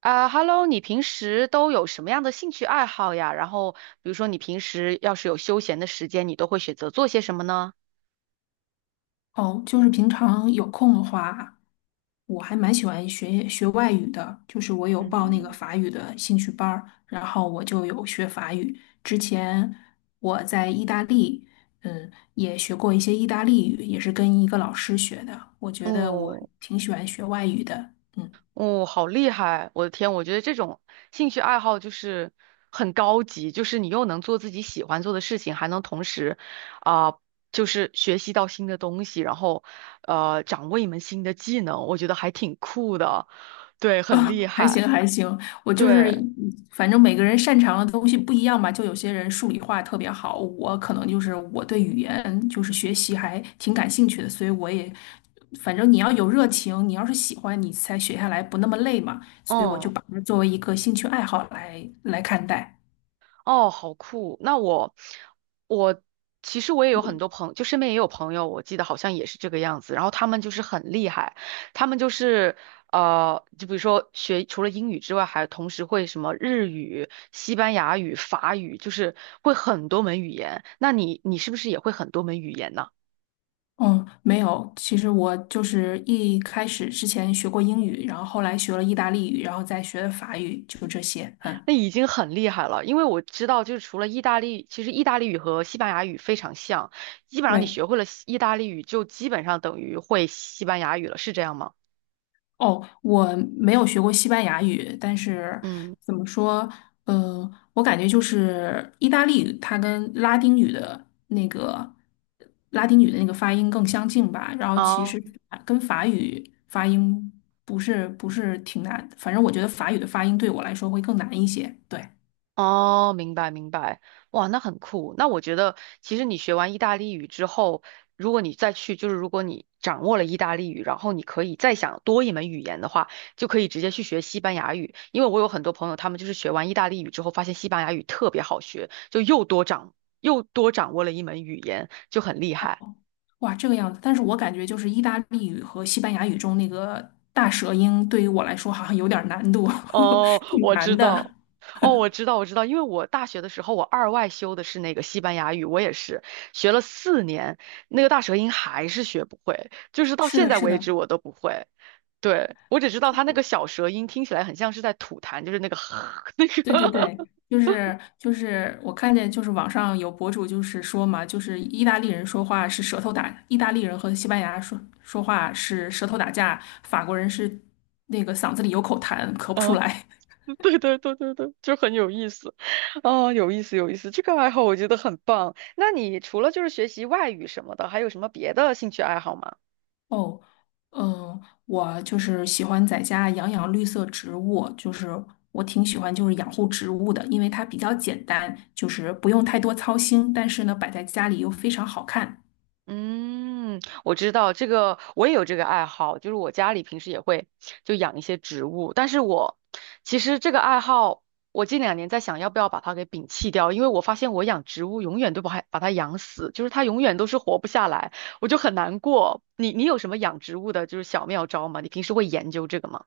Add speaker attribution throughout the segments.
Speaker 1: 啊，Hello，你平时都有什么样的兴趣爱好呀？然后，比如说你平时要是有休闲的时间，你都会选择做些什么呢？
Speaker 2: 哦，就是平常有空的话，我还蛮喜欢学学外语的，就是我有报那个
Speaker 1: 嗯，
Speaker 2: 法语的兴趣班儿，然后我就有学法语。之前我在意大利，嗯，也学过一些意大利语，也是跟一个老师学的。我觉得我
Speaker 1: 哦
Speaker 2: 挺喜欢学外语的，嗯。
Speaker 1: 哦，好厉害！我的天，我觉得这种兴趣爱好就是很高级，就是你又能做自己喜欢做的事情，还能同时啊、就是学习到新的东西，然后掌握一门新的技能，我觉得还挺酷的。对，很
Speaker 2: 啊，
Speaker 1: 厉
Speaker 2: 还行
Speaker 1: 害。
Speaker 2: 还行，我就
Speaker 1: 对，
Speaker 2: 是反正每个人擅长的东西不一样吧，就有些人数理化特别好，我可能就是我对语言就是学习还挺感兴趣的，所以我也反正你要有热情，你要是喜欢，你才学下来不那么累嘛，所以我就
Speaker 1: 嗯。
Speaker 2: 把它作为一个兴趣爱好来看待。
Speaker 1: 哦，好酷！我其实我也有很多就身边也有朋友，我记得好像也是这个样子。然后他们就是很厉害，他们就是就比如说学除了英语之外，还同时会什么日语、西班牙语、法语，就是会很多门语言。那你是不是也会很多门语言呢？
Speaker 2: 嗯，没有，其实我就是一开始之前学过英语，然后后来学了意大利语，然后再学的法语，就这些。嗯，
Speaker 1: 那已经很厉害了，因为我知道，就是除了意大利，其实意大利语和西班牙语非常像，基本上你
Speaker 2: 对。
Speaker 1: 学会了意大利语，就基本上等于会西班牙语了，是这样吗？
Speaker 2: 哦，我没有学过西班牙语，但是
Speaker 1: 嗯，
Speaker 2: 怎么说，我感觉就是意大利语，它跟拉丁语的那个发音更相近吧。然后其
Speaker 1: 哦
Speaker 2: 实啊跟法语发音不是挺难，反正我觉得法语的发音对我来说会更难一些。对，
Speaker 1: 哦，明白明白，哇，那很酷。那我觉得，其实你学完意大利语之后，如果你再去，就是如果你掌握了意大利语，然后你可以再想多一门语言的话，就可以直接去学西班牙语。因为我有很多朋友，他们就是学完意大利语之后，发现西班牙语特别好学，就又多掌又多掌握了一门语言，就很厉
Speaker 2: 哦
Speaker 1: 害。
Speaker 2: 哇，这个样子。但是我感觉就是意大利语和西班牙语中那个大舌音，对于我来说好像有点儿难度，
Speaker 1: 哦，
Speaker 2: 挺
Speaker 1: 我
Speaker 2: 难
Speaker 1: 知道，
Speaker 2: 的。
Speaker 1: 哦，我知道，我知道，因为我大学的时候，我二外修的是那个西班牙语，我也是学了4年，那个大舌音还是学不会，就是到
Speaker 2: 是
Speaker 1: 现
Speaker 2: 的，
Speaker 1: 在
Speaker 2: 是
Speaker 1: 为止
Speaker 2: 的。
Speaker 1: 我都不会。对，我只知道他那个小舌音听起来很像是在吐痰，就是那个 那
Speaker 2: 对对
Speaker 1: 个，
Speaker 2: 对，就是我看见就是网上有博主就是说嘛，就是意大利人说话是舌头打，意大利人和西班牙说话是舌头打架，法国人是那个嗓子里有口痰，咳不出
Speaker 1: 啊，
Speaker 2: 来。
Speaker 1: 对对对对对，就很有意思，哦，有意思有意思，这个爱好我觉得很棒。那你除了就是学习外语什么的，还有什么别的兴趣爱好吗？
Speaker 2: 哦，嗯，我就是喜欢在家养养绿色植物，就是我挺喜欢就是养护植物的，因为它比较简单，就是不用太多操心，但是呢摆在家里又非常好看。
Speaker 1: 嗯，我知道这个，我也有这个爱好，就是我家里平时也会就养一些植物，但是我其实这个爱好，我近两年在想要不要把它给摒弃掉，因为我发现我养植物永远都不它把它养死，就是它永远都是活不下来，我就很难过。你有什么养植物的就是小妙招吗？你平时会研究这个吗？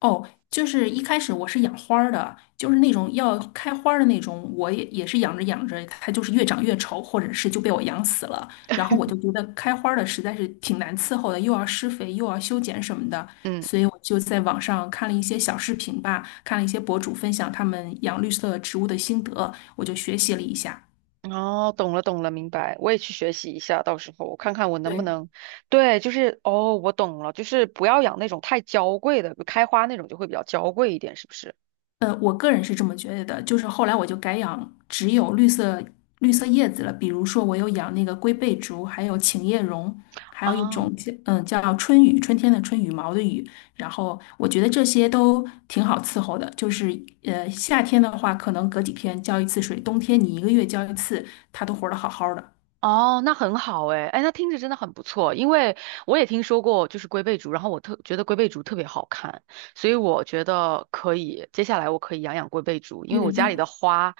Speaker 2: 哦，就是一开始我是养花儿的，就是那种要开花儿的那种，我也是养着养着，它就是越长越丑，或者是就被我养死了。然后我就觉得开花儿的实在是挺难伺候的，又要施肥，又要修剪什么的，
Speaker 1: 嗯。
Speaker 2: 所以我就在网上看了一些小视频吧，看了一些博主分享他们养绿色植物的心得，我就学习了一下。
Speaker 1: 哦，懂了，懂了，明白。我也去学习一下，到时候我看看我能不
Speaker 2: 对。
Speaker 1: 能。对，就是哦，我懂了，就是不要养那种太娇贵的，开花那种就会比较娇贵一点，是不是？
Speaker 2: 我个人是这么觉得的，就是后来我就改养只有绿色叶子了，比如说我有养那个龟背竹，还有琴叶榕，还有一
Speaker 1: 啊，
Speaker 2: 种叫叫春雨，春天的春，羽毛的雨，然后我觉得这些都挺好伺候的，就是夏天的话，可能隔几天浇一次水，冬天你一个月浇一次，它都活得好好的。
Speaker 1: 哦，那很好诶，哎，那听着真的很不错，因为我也听说过就是龟背竹，然后我特觉得龟背竹特别好看，所以我觉得可以，接下来我可以养养龟背竹，因
Speaker 2: 对
Speaker 1: 为我
Speaker 2: 对
Speaker 1: 家里
Speaker 2: 对，
Speaker 1: 的花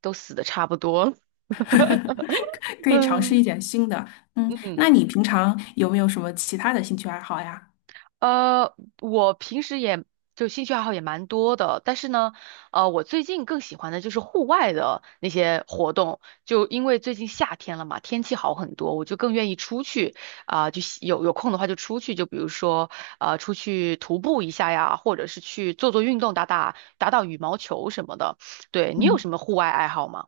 Speaker 1: 都死的差不多了。
Speaker 2: 可以尝试一
Speaker 1: 嗯
Speaker 2: 点新的。嗯，
Speaker 1: 嗯。
Speaker 2: 那你平常有没有什么其他的兴趣爱好呀？
Speaker 1: 呃，我平时也就兴趣爱好也蛮多的，但是呢，我最近更喜欢的就是户外的那些活动，就因为最近夏天了嘛，天气好很多，我就更愿意出去就喜有空的话就出去，就比如说出去徒步一下呀，或者是去做做运动，打打羽毛球什么的。对，你有
Speaker 2: 嗯。
Speaker 1: 什么户外爱好吗？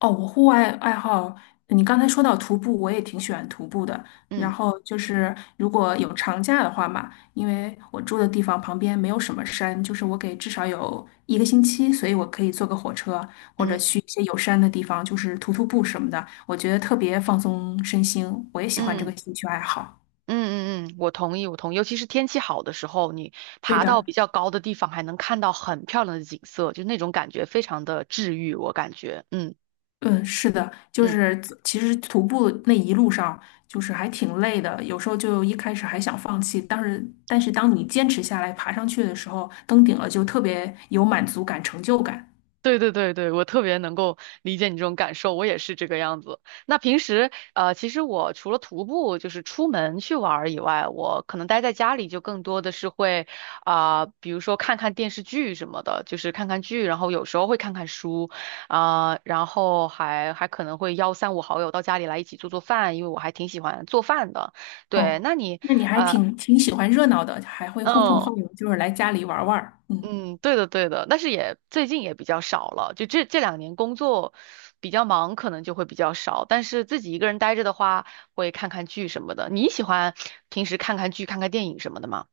Speaker 2: 哦，我户外爱好，你刚才说到徒步，我也挺喜欢徒步的。然
Speaker 1: 嗯
Speaker 2: 后就是如果有长假的话嘛，因为我住的地方旁边没有什么山，就是我给至少有一个星期，所以我可以坐个火车或者
Speaker 1: 嗯
Speaker 2: 去一些有山的地方，就是徒步什么的，我觉得特别放松身心。我也喜欢这
Speaker 1: 嗯。
Speaker 2: 个兴趣爱好。
Speaker 1: 嗯嗯嗯，我同意，我同意。尤其是天气好的时候，你
Speaker 2: 对
Speaker 1: 爬到比
Speaker 2: 的。
Speaker 1: 较高的地方，还能看到很漂亮的景色，就那种感觉非常的治愈，我感觉。嗯
Speaker 2: 嗯，是的，就
Speaker 1: 嗯。
Speaker 2: 是其实徒步那一路上就是还挺累的，有时候就一开始还想放弃，但是当你坚持下来爬上去的时候，登顶了就特别有满足感、成就感。
Speaker 1: 对对对对，我特别能够理解你这种感受，我也是这个样子。那平时其实我除了徒步，就是出门去玩儿以外，我可能待在家里就更多的是会比如说看看电视剧什么的，就是看看剧，然后有时候会看看书然后还可能会邀三五好友到家里来一起做做饭，因为我还挺喜欢做饭的。对，
Speaker 2: 哦，
Speaker 1: 那你
Speaker 2: 那你还
Speaker 1: 呃。
Speaker 2: 挺喜欢热闹的，还会呼朋
Speaker 1: 嗯。
Speaker 2: 唤友，就是来家里玩儿玩儿。嗯。
Speaker 1: 嗯，对的，对的，但是也最近也比较少了，就这两年工作比较忙，可能就会比较少。但是自己一个人待着的话，会看看剧什么的。你喜欢平时看看剧、看看电影什么的吗？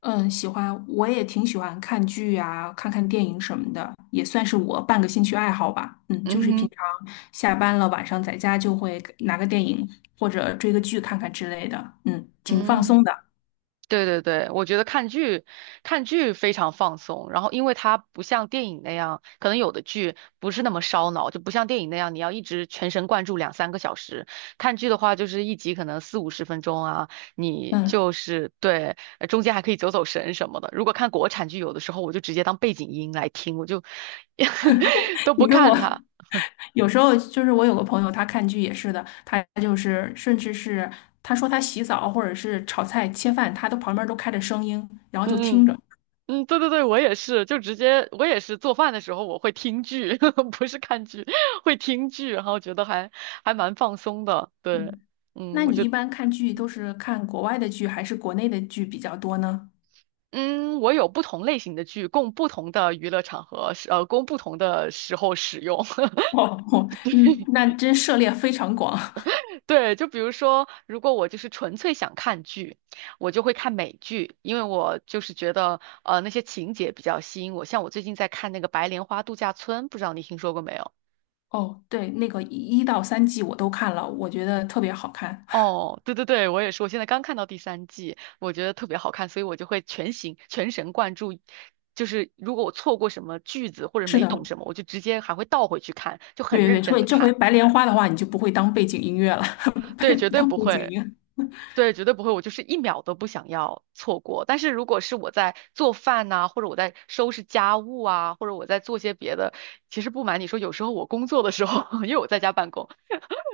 Speaker 2: 嗯，喜欢，我也挺喜欢看剧啊，看看电影什么的，也算是我半个兴趣爱好吧。嗯，
Speaker 1: 嗯
Speaker 2: 就是平
Speaker 1: 哼，
Speaker 2: 常下班了，晚上在家就会拿个电影或者追个剧看看之类的。嗯，挺放
Speaker 1: 嗯。
Speaker 2: 松的。
Speaker 1: 对对对，我觉得看剧，看剧非常放松。然后，因为它不像电影那样，可能有的剧不是那么烧脑，就不像电影那样，你要一直全神贯注两三个小时。看剧的话，就是一集可能四五十分钟啊，你
Speaker 2: 嗯，
Speaker 1: 就是对，中间还可以走走神什么的。如果看国产剧，有的时候我就直接当背景音来听，我就 都 不
Speaker 2: 你跟
Speaker 1: 看
Speaker 2: 我
Speaker 1: 它。
Speaker 2: 有时候就是我有个朋友，他看剧也是的，他就是甚至是他说他洗澡或者是炒菜切饭，他都旁边都开着声音，然后就
Speaker 1: 嗯
Speaker 2: 听
Speaker 1: 嗯。
Speaker 2: 着。
Speaker 1: 嗯，对对对，我也是，就直接我也是做饭的时候我会听剧，不是看剧，会听剧，然后觉得还蛮放松的。对，
Speaker 2: 嗯，
Speaker 1: 嗯，
Speaker 2: 那
Speaker 1: 我
Speaker 2: 你
Speaker 1: 就
Speaker 2: 一般看剧都是看国外的剧还是国内的剧比较多呢？
Speaker 1: 嗯，我有不同类型的剧，供不同的娱乐场合使，供不同的时候使用。
Speaker 2: 哦哦，嗯，
Speaker 1: 对
Speaker 2: 那真涉猎非常广。
Speaker 1: 对，就比如说，如果我就是纯粹想看剧，我就会看美剧，因为我就是觉得那些情节比较吸引我。像我最近在看那个《白莲花度假村》，不知道你听说过没有？
Speaker 2: 哦，对，那个一到三季我都看了，我觉得特别好看。
Speaker 1: 哦，对对对，我也是，我现在刚看到第三季，我觉得特别好看，所以我就会全心全神贯注。就是如果我错过什么句子或者
Speaker 2: 是
Speaker 1: 没
Speaker 2: 的，
Speaker 1: 懂什么，我就直接还会倒回去看，就
Speaker 2: 对
Speaker 1: 很
Speaker 2: 对
Speaker 1: 认
Speaker 2: 对，所
Speaker 1: 真
Speaker 2: 以
Speaker 1: 的
Speaker 2: 这回
Speaker 1: 看。
Speaker 2: 白莲花的话，你就不会当背景音乐了，背
Speaker 1: 对，绝对
Speaker 2: 当
Speaker 1: 不
Speaker 2: 背景音
Speaker 1: 会，
Speaker 2: 乐。
Speaker 1: 对，绝对不会，我就是一秒都不想要错过。但是如果是我在做饭呐、或者我在收拾家务啊，或者我在做些别的，其实不瞒你说，有时候我工作的时候，因为我在家办公，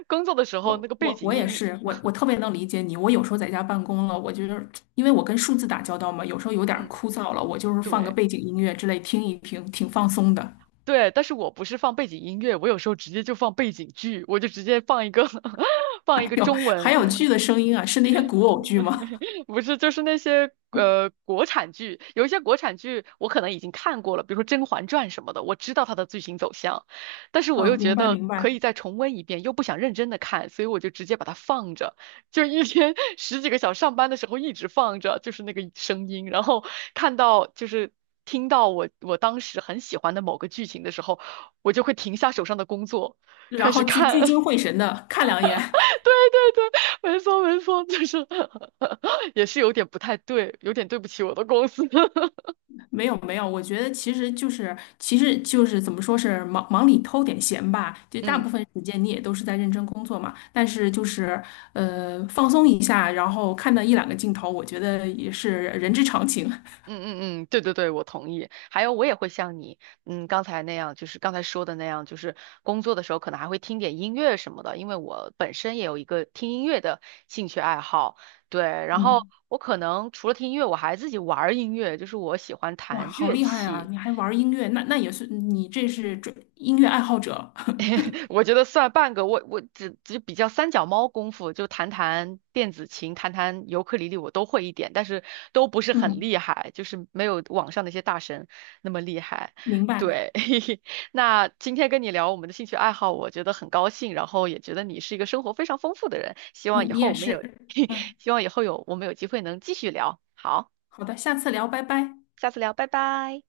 Speaker 1: 工作的时候那
Speaker 2: 我
Speaker 1: 个背
Speaker 2: 我
Speaker 1: 景
Speaker 2: 我也
Speaker 1: 音，
Speaker 2: 是，我特别能理解你。我有时候在家办公了，我就是因为我跟数字打交道嘛，有时候有点儿
Speaker 1: 嗯，
Speaker 2: 枯燥了，我就是放个
Speaker 1: 对。
Speaker 2: 背景音乐之类听一听，挺放松的。
Speaker 1: 对，但是我不是放背景音乐，我有时候直接就放背景剧，我就直接放一个 放一
Speaker 2: 还
Speaker 1: 个
Speaker 2: 有
Speaker 1: 中
Speaker 2: 还
Speaker 1: 文。
Speaker 2: 有剧的声音啊，是那些古偶剧吗？
Speaker 1: 不是，就是那些国产剧，有一些国产剧我可能已经看过了，比如说《甄嬛传》什么的，我知道它的剧情走向，但是我又
Speaker 2: 嗯，明
Speaker 1: 觉
Speaker 2: 白
Speaker 1: 得
Speaker 2: 明
Speaker 1: 可
Speaker 2: 白。
Speaker 1: 以再重温一遍，又不想认真的看，所以我就直接把它放着，就一天 十几个小时上班的时候一直放着，就是那个声音，然后看到就是听到我当时很喜欢的某个剧情的时候，我就会停下手上的工作，
Speaker 2: 然
Speaker 1: 开
Speaker 2: 后
Speaker 1: 始
Speaker 2: 聚聚
Speaker 1: 看。
Speaker 2: 精会神的看两眼。
Speaker 1: 对，对对，没错没错，就是 也是有点不太对，有点对不起我的公司。
Speaker 2: 没有没有，我觉得其实就是怎么说是忙忙里偷点闲吧，就大
Speaker 1: 嗯
Speaker 2: 部分时间你也都是在认真工作嘛，但是就是放松一下，然后看到一两个镜头，我觉得也是人之常情。
Speaker 1: 嗯嗯嗯，对对对，我同意。还有，我也会像你，刚才那样，就是刚才说的那样，就是工作的时候可能还会听点音乐什么的，因为我本身也有一个听音乐的兴趣爱好。对，然后
Speaker 2: 嗯，
Speaker 1: 我可能除了听音乐，我还自己玩儿音乐，就是我喜欢
Speaker 2: 哇，
Speaker 1: 弹
Speaker 2: 好
Speaker 1: 乐
Speaker 2: 厉害啊！
Speaker 1: 器。
Speaker 2: 你还玩儿音乐，那也是你这是专音乐爱好者。
Speaker 1: 我觉得算半个，我只比较三脚猫功夫，就弹弹电子琴、弹弹尤克里里，我都会一点，但是都不是很
Speaker 2: 嗯，
Speaker 1: 厉害，就是没有网上那些大神那么厉害。
Speaker 2: 明白。
Speaker 1: 对，那今天跟你聊我们的兴趣爱好，我觉得很高兴，然后也觉得你是一个生活非常丰富的人，希望以
Speaker 2: 嗯，你
Speaker 1: 后
Speaker 2: 也
Speaker 1: 我们
Speaker 2: 是。
Speaker 1: 有，
Speaker 2: 嗯，
Speaker 1: 希望以后有我们有机会能继续聊。好，
Speaker 2: 好的，下次聊，拜拜。
Speaker 1: 下次聊，拜拜。